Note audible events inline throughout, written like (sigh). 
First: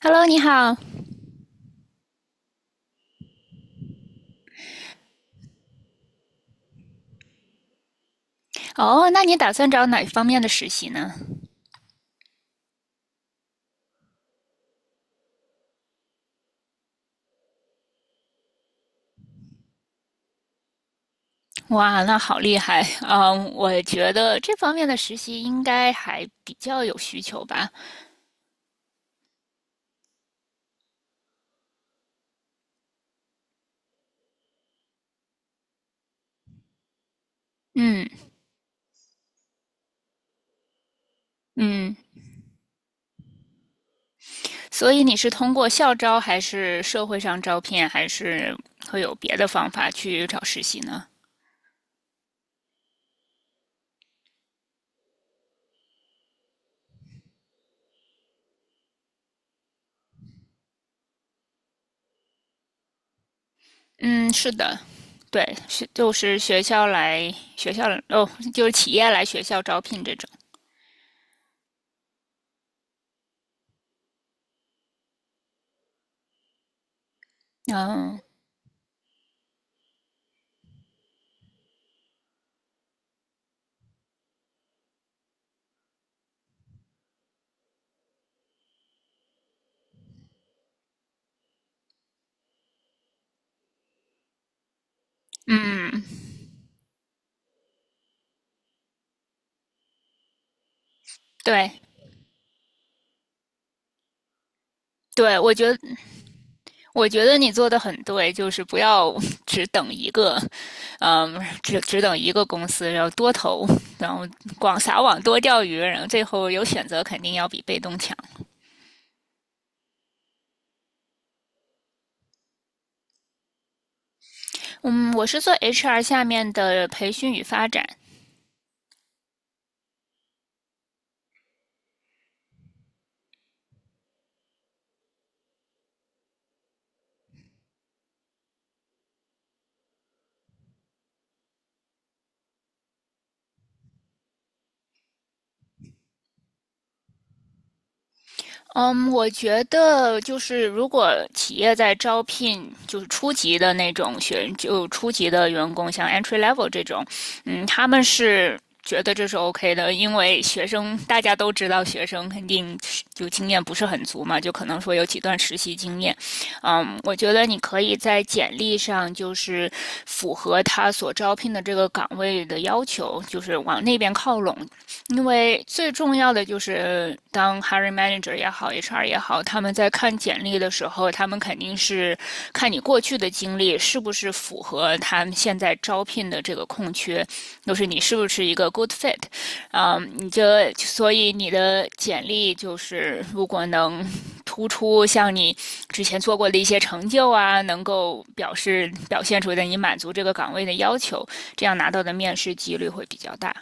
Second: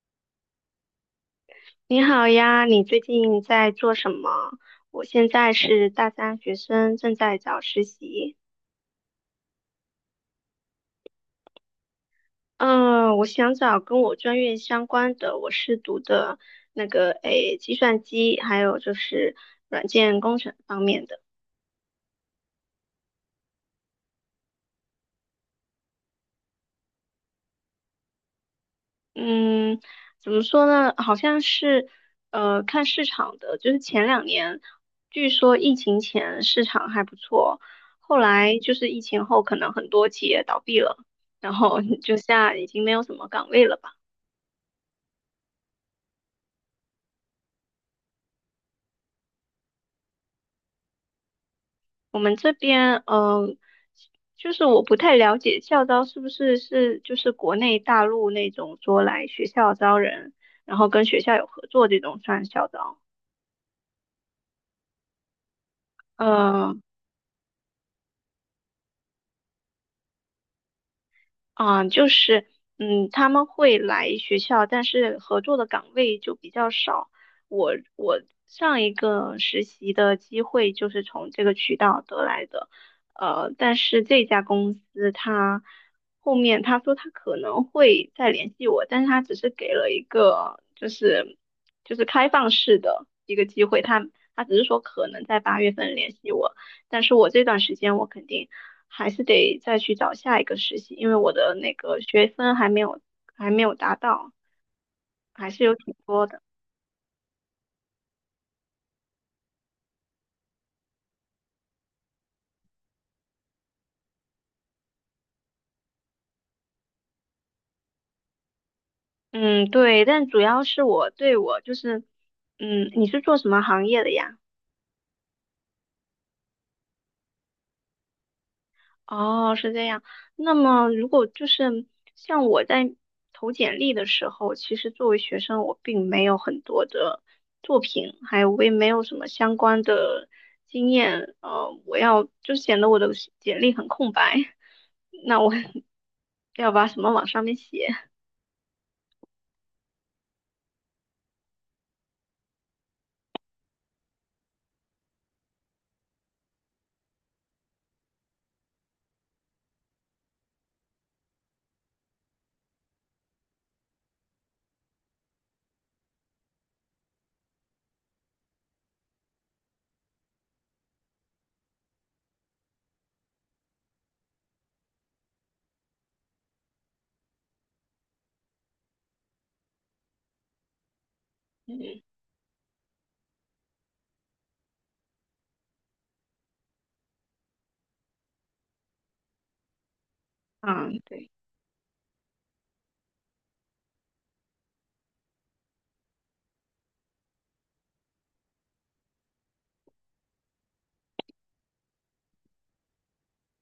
Hello，你好。你好呀，你最近在做什么？我现在是大三学生，正在找实习。哦，那你打算找哪方面的实习呢？嗯，我想找跟我专业相关的，我是读的计算机，还有就是软件工程方面的。哇，那好厉害。嗯，我觉得这方面的实习应该还比较有需求吧。嗯，怎么说呢？好像是，看市场的，就是前两年，据说疫情前市场还不错，嗯后来就是疫情后，可能很多企业倒闭了，然后 嗯，(laughs) 就现在已经没有什么岗位了吧。所以你是通过校招，还是社会上招聘，还是会有别的方法去找实习呢？我们这边，就是我不太了解校招是不是就是国内大陆那种说来学校招人，然后跟学校有合作这种算校招。嗯，是的，对，是就是学嗯。校来学校哦，就是企业来学校招聘这种。啊，就是，他们会来学校，但是合作的岗位就比较少。我嗯我上一个实习的机会就是从这个渠道得来的，但是这家公司他后面他说他可能会再联系我，但是他只是给了一个开放式的一个机会，他只是说可能在八月份嗯，联系我，但是我这段时间我肯定。还是得再去找下一个实习，因为我的对那个学分还没有达到，对，还我是觉有得挺多的。我觉得你做的很对，就是不要 (laughs) 只等一个，嗯，只等一个公司，然后多投，然后广撒网多钓鱼，然后最后有选择肯定要比被动强。嗯，对，但主要是我对我就是，嗯，你是做什么行业的呀？嗯，我是做 HR 下面的培训与发展。哦，是这样。那么，如果就是像我在投简历的时候，其实作为学生，我并没有很多的作品，还有我也没有什么相关的经验，我要就显得我的简历很空白。(laughs) 那我 (laughs) 要把什么往上面写？嗯，我觉得就是如果企业在招聘就是初级的那种初级的员工，像 entry level 这种。嗯，他们是。觉得这是 OK 的，因为学生大家都知道，学生肯定就经验不是很足嘛，就可能说有几段实习经验。嗯，我觉得你可以在简历上就是符合他所招聘的这个岗位的要求，就是往那边靠拢。因为最重要的就是，当 hiring manager 也好，HR 也好，他们在看简历的时候，他们肯定嗯，是看你过去的经历是不是符合他们现在招聘的这个空缺，就是你是不是一个 good fit。嗯，所对。以你的简历就是如果能突出像你之前做过的一些成就啊，能够表现出的你满足这个岗位的要求，这样拿到的面试几率会比较大。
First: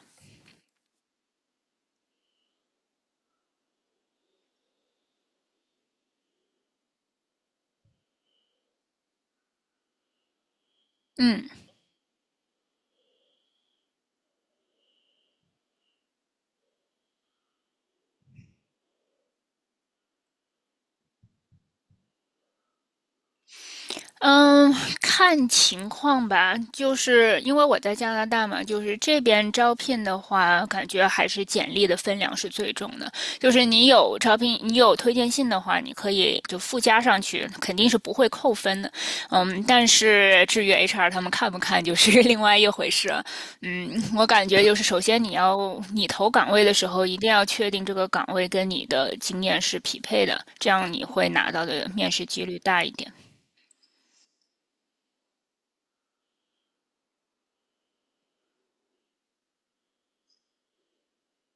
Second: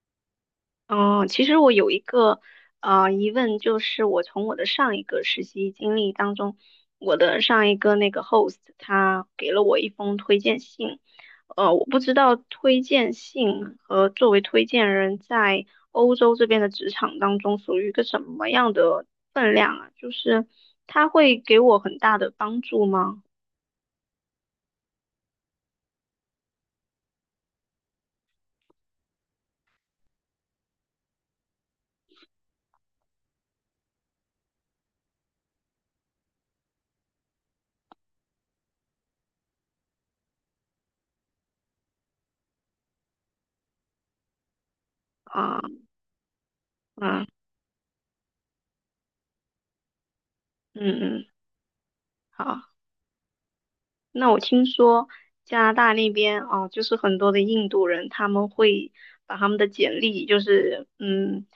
嗯，其实我有一个疑问，就是我从我的上一个实习经历当中，我的上一个那个 host 他给了我一封推荐信，嗯。我不知道推荐信和作为推荐人在欧洲这边的职场当中属于一个什么样的分量啊？就是他会给我很大的帮助吗？嗯，看情况吧，就是因为我在加拿大嘛，就是这边招聘的话，感觉还是简历的分量是最重的。就是你有招聘，你有推荐信的话，你可以就附加上去，肯定是不会扣分的。嗯，但是至于 HR 他们看不看，就是 (laughs) 另外一回事了。嗯，我感觉就是首先啊、你投岗位的时候，一定嗯要确定这个岗位跟你的经验是匹配的，这嗯样你嗯，会拿到的面试几好。率大一点。那我听说加拿大那边啊，就是很多的印度人，他们会把他们的简历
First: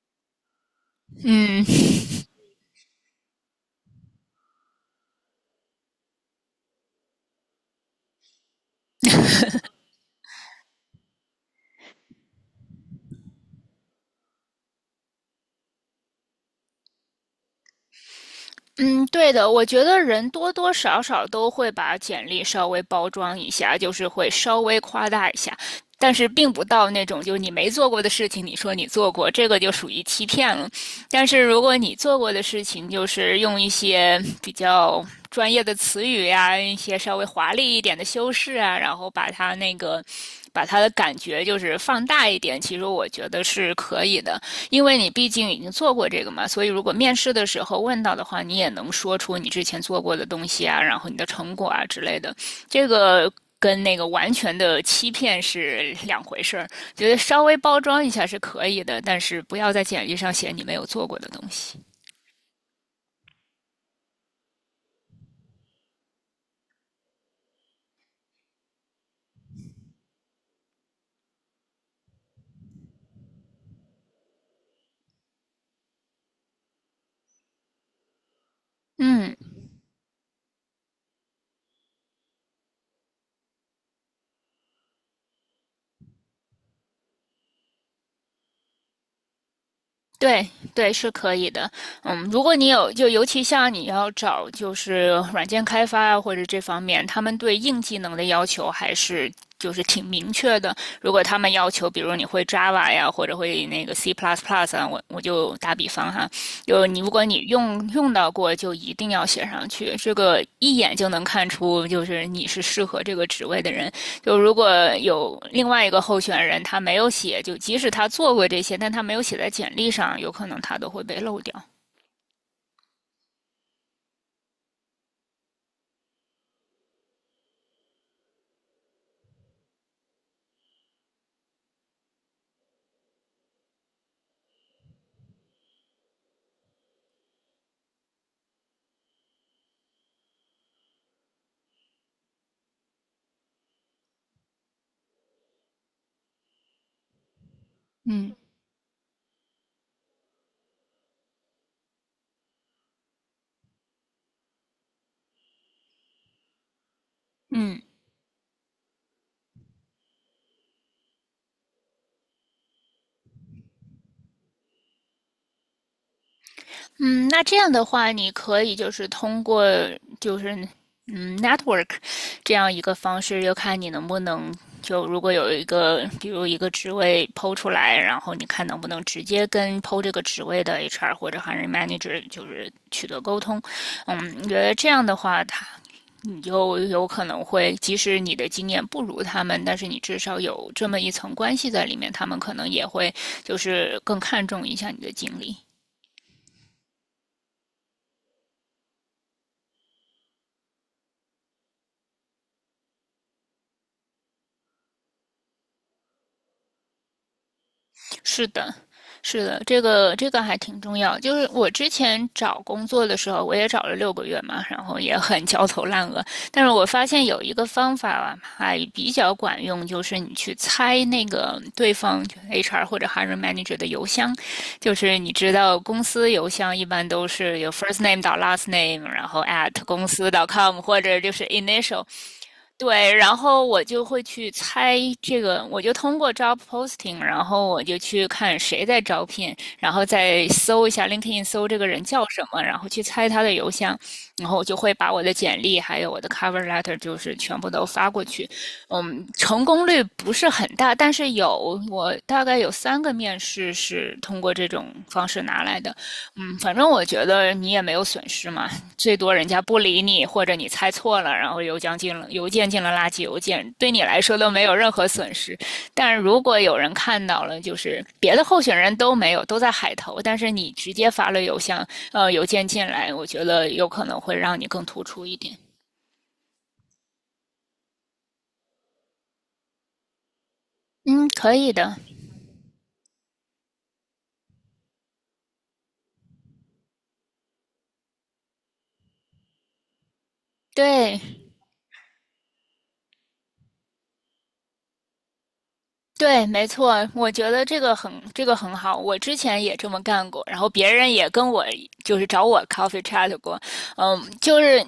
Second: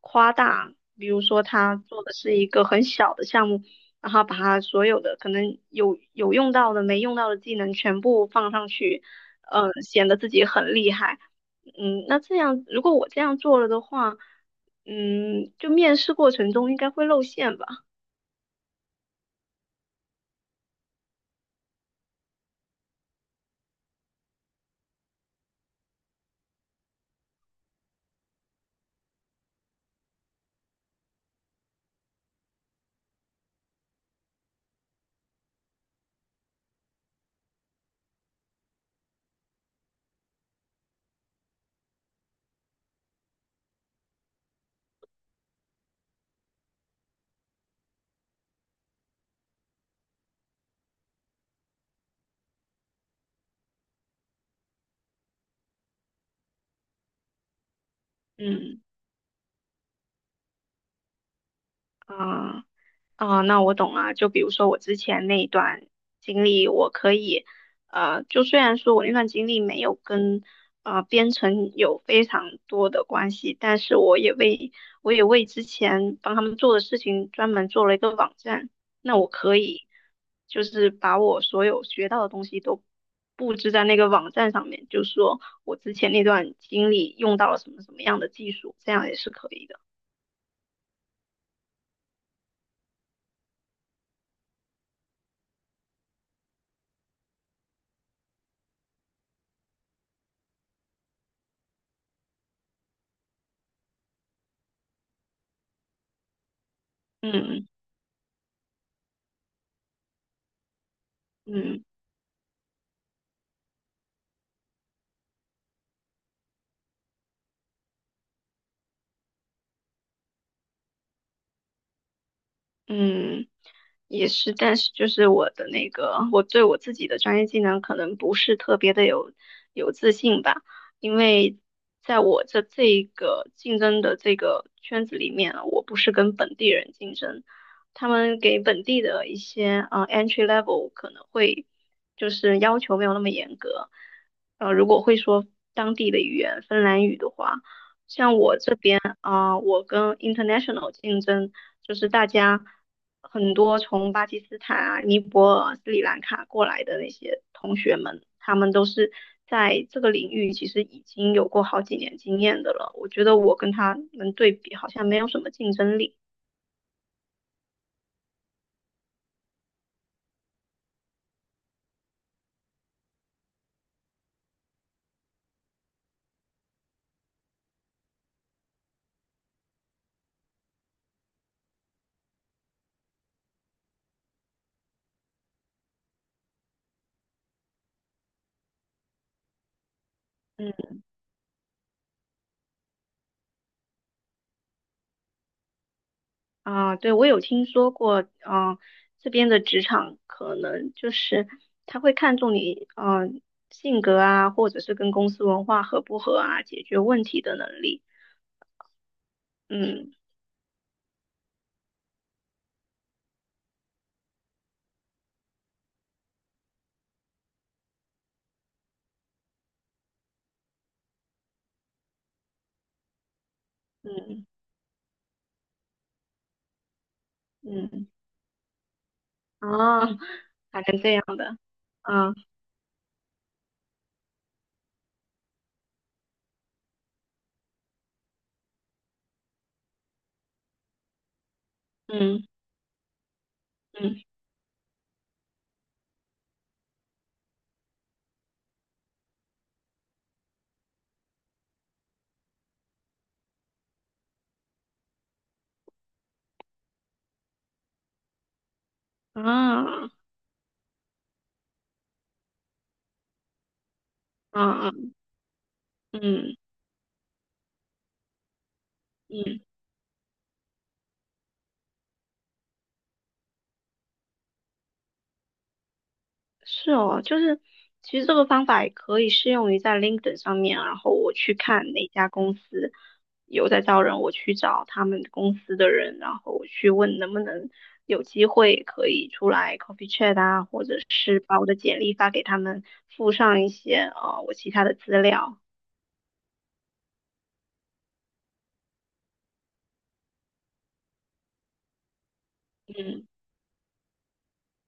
夸大，比如说嗯 他做 (laughs) 的是一个很小的项目，然后把他所有的可能有用到的、没用到的技能全部放上去，嗯、显得自己很厉害。嗯，那这样如果我这样做了的话，嗯，就面试过程中应该会露馅吧？嗯，对的，我觉得人多多少少都会把简历稍微包装一下，就是会稍微夸大一下，但是并不到那种就是你没做过的事情，你说你做过，这个就属于欺骗了。但是如果你做过的事情，就是用一些比较专业的词语呀、一些稍微华丽一点的修饰啊，把它的感觉就是放大一点，其实我觉得是可以的。因为你毕竟已经做过这个嘛，所以如果面试的时候问到的话，你也能说出你之前做过的东西啊，然后你的成果啊之类的。这个跟那个完全的欺骗是两回事儿，觉得稍微包装一下是可嗯。以的，但是不要在简历上写你没有做过的东西。啊啊，那我懂了。就比如说我之前那一段经历，我可以，就虽然说我那段经历没有跟编程有非常多的关系，但是我也为之前帮他们做的事情专门做了一个网站。那我嗯，可以就是把我所有学到的东西都布置在那个网站上面，就说我之前那段经历用到了什么什么样的技术，这样也是可以的。对对，是可以的。嗯，如果你有，就尤其像你要找就是软件开发啊，或者这方面，他们对硬技能的要求还是就是挺明确的。如果他们要求，比如你会 Java 呀，或者会那个 C++ 啊，我就打比方哈，就你如果嗯你嗯。用到过，就一定要写上去。这个一眼就能看嗯出，就是你是适合这个职位的人。就如果有另外一个候选人他没有写，就即使他做过这些，但他没有写在简历上，有可能他都会被漏掉。嗯，也是，但是就是我的那个，我对我自己的专业技能可能不是特别的有自信吧，因为在我这一个竞争的这个圈子里面啊，我不是跟本地人竞争，他们给本地的一些entry level 可能会就是要求没有那么严格，呃，如果会说当地的语言芬兰语的话。嗯我跟 international 竞争，就是大家很多从巴基斯坦啊、尼泊尔、斯里兰卡过来的那些同嗯，学们，他们都是在这个领域其实已经有过好几年经验的了。我觉得我跟他们对比，好像没有什么竞争力。嗯，那这样的话，你可以就是通过就是network 这样一个方式，就看你能不能就如果有一个比如一个职位抛出来，然后你看能不能直接跟抛这个职位的 HR 或者 h i manager 就是取得沟通。嗯，你觉得这样的话，你就有可能会，即使你的经验不如他们，但是你至少有嗯这么一层关系在里面，他们可能也会就是更看重一下你的经历。啊，对，我有听说过，嗯、这边的职场可能就是他会看重你，嗯、性格啊，或者是跟公司文化合不合啊，解决问题的能力。是的，是的，这嗯，个这个还挺重要。就是我之前找工作的时候，我也找了6个月嘛，然后也很焦头烂额。但是我发现有一个方法啊还比较管用，就是你去猜那个对方 HR 或者 hiring manager 的邮箱，嗯就是你知道公司邮箱一般都是有 first 嗯 name 到 last name，然后 at 公啊，司 .com 还是或这者样就是 的 initial。啊，对，然后我就会去猜这个，我就通过 job posting，然后我就去看谁在招聘，然后再搜一下 LinkedIn，搜这个人叫嗯什么，然后去猜他的邮箱，嗯然后我就会把我的简历还有我的 cover letter 就是全部都发过去。嗯，成功率不是很大，但是有我大概有3个面试是通过这种方式拿来的。嗯，反正我觉得你也没有损失嘛，最多人家不理啊你，或者你猜错了，然后邮件进了垃圾邮件，对你来说都没啊有任何啊损失。但如嗯果有人看到了，就是别的候选人都没有，都嗯，在海投，但是你直接发了邮件进来，我觉得有可能会让你更突出一点。是哦，就是其实这个方法也可以适用于在 LinkedIn 上面，然后嗯，我可去以看的。哪家公司有在招人，我去找他们公司的人，然后我去问能不能有机会可以出来 coffee chat 啊，或者对是把我的简历发给他们，附上一些我其他的资料，对，没错，我觉得这个很好，我之前也这么干过，然后别人也跟我就是找我 coffee 嗯 chat 过。嗯，就是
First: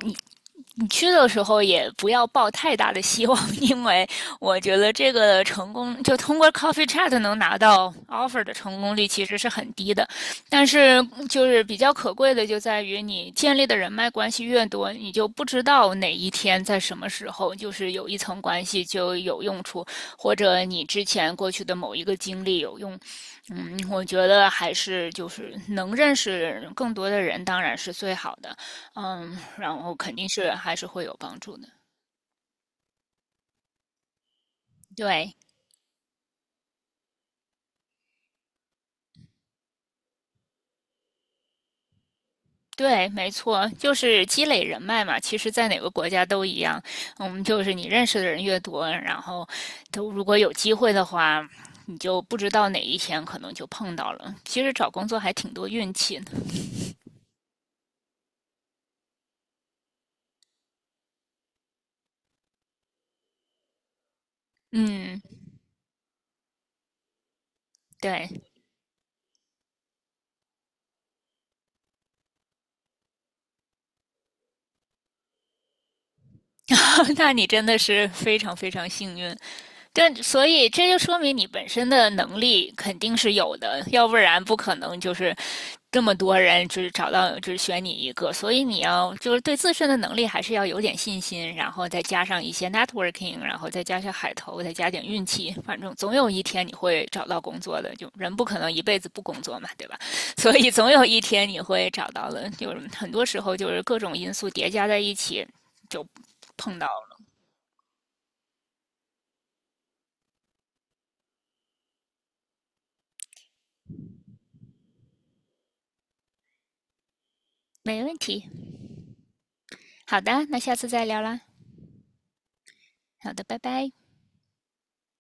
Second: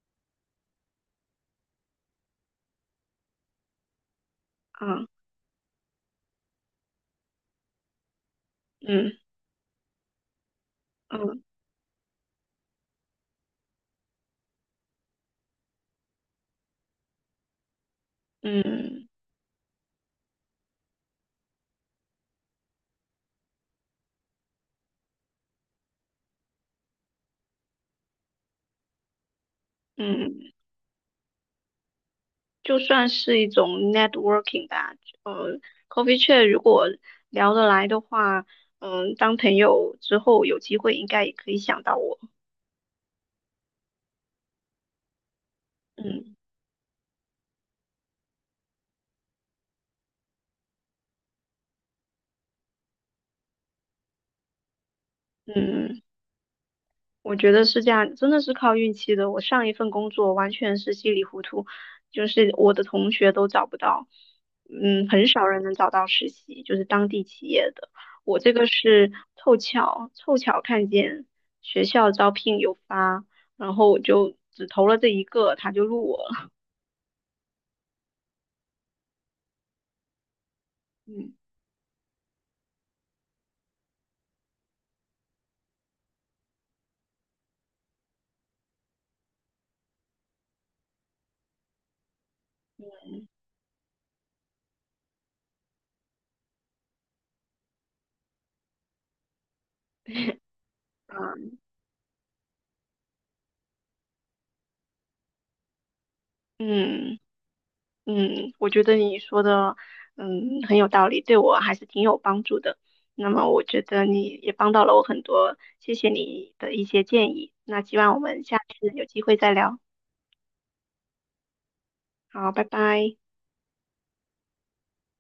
你去的时候也不要抱太大的希望，(laughs) 因为我觉得嗯这个成功就通过 Coffee Chat 能拿到 offer 的成功率嗯其实是很低的。但是嗯。就是比较可贵的就在于你建立的人脉关系越多，你就不知道哪一天在什么时候就是有一层关系嗯就有用处，或者你之前过去的某一个经历有用。嗯，我觉得还是就是能认识更多的人，当然是最好的。嗯，然后肯定嗯，是还是会有帮助的。就算是一种 networking 吧。对，呃，coffee chat 如果聊得来的话，嗯，当朋友之后有机会应该也可以想到我。对，没错，就是积累人脉嘛。其实，在哪个国家嗯都一样。嗯，就是你认识的人越多，然后都如果有机会的话，你就不知道哪一天可能就碰到了。其实找工作还挺多运嗯。气的。我觉得是这样，真的是靠运气的。我上一份工作完全是稀里糊涂，就是我的同学都找不到，嗯，嗯，很少人能找到实习，就是当地企业的。我对，这个是凑巧，凑巧看见学校招聘有发，然后我就只投了这一个，他就录我了。(laughs) 那你真的是非常非常幸运。对，所以这就说嗯明你本身的能力肯定是有的，要不然不可能就是这么多人就是找到只选你一个。所以你要就是对自身的能力还是要有点信心，然后再加上一些 networking，然后再加上海投，再加点运气，反正总有一天你会找到工作的。就人不可能一辈子不工作嘛，对吧？(laughs) 所以总有一天嗯。你会找到的。就是很多时候就是各种因素叠加在一起，就碰到嗯。了。嗯，我觉得你说的，嗯，很有道理，对我还是挺有帮助的。那么我觉得你也帮到了我很多，谢谢你的一些建议。那希没问望我们题，下次有机会再聊。好的，那下次再聊啦。好，拜拜。好的，拜拜。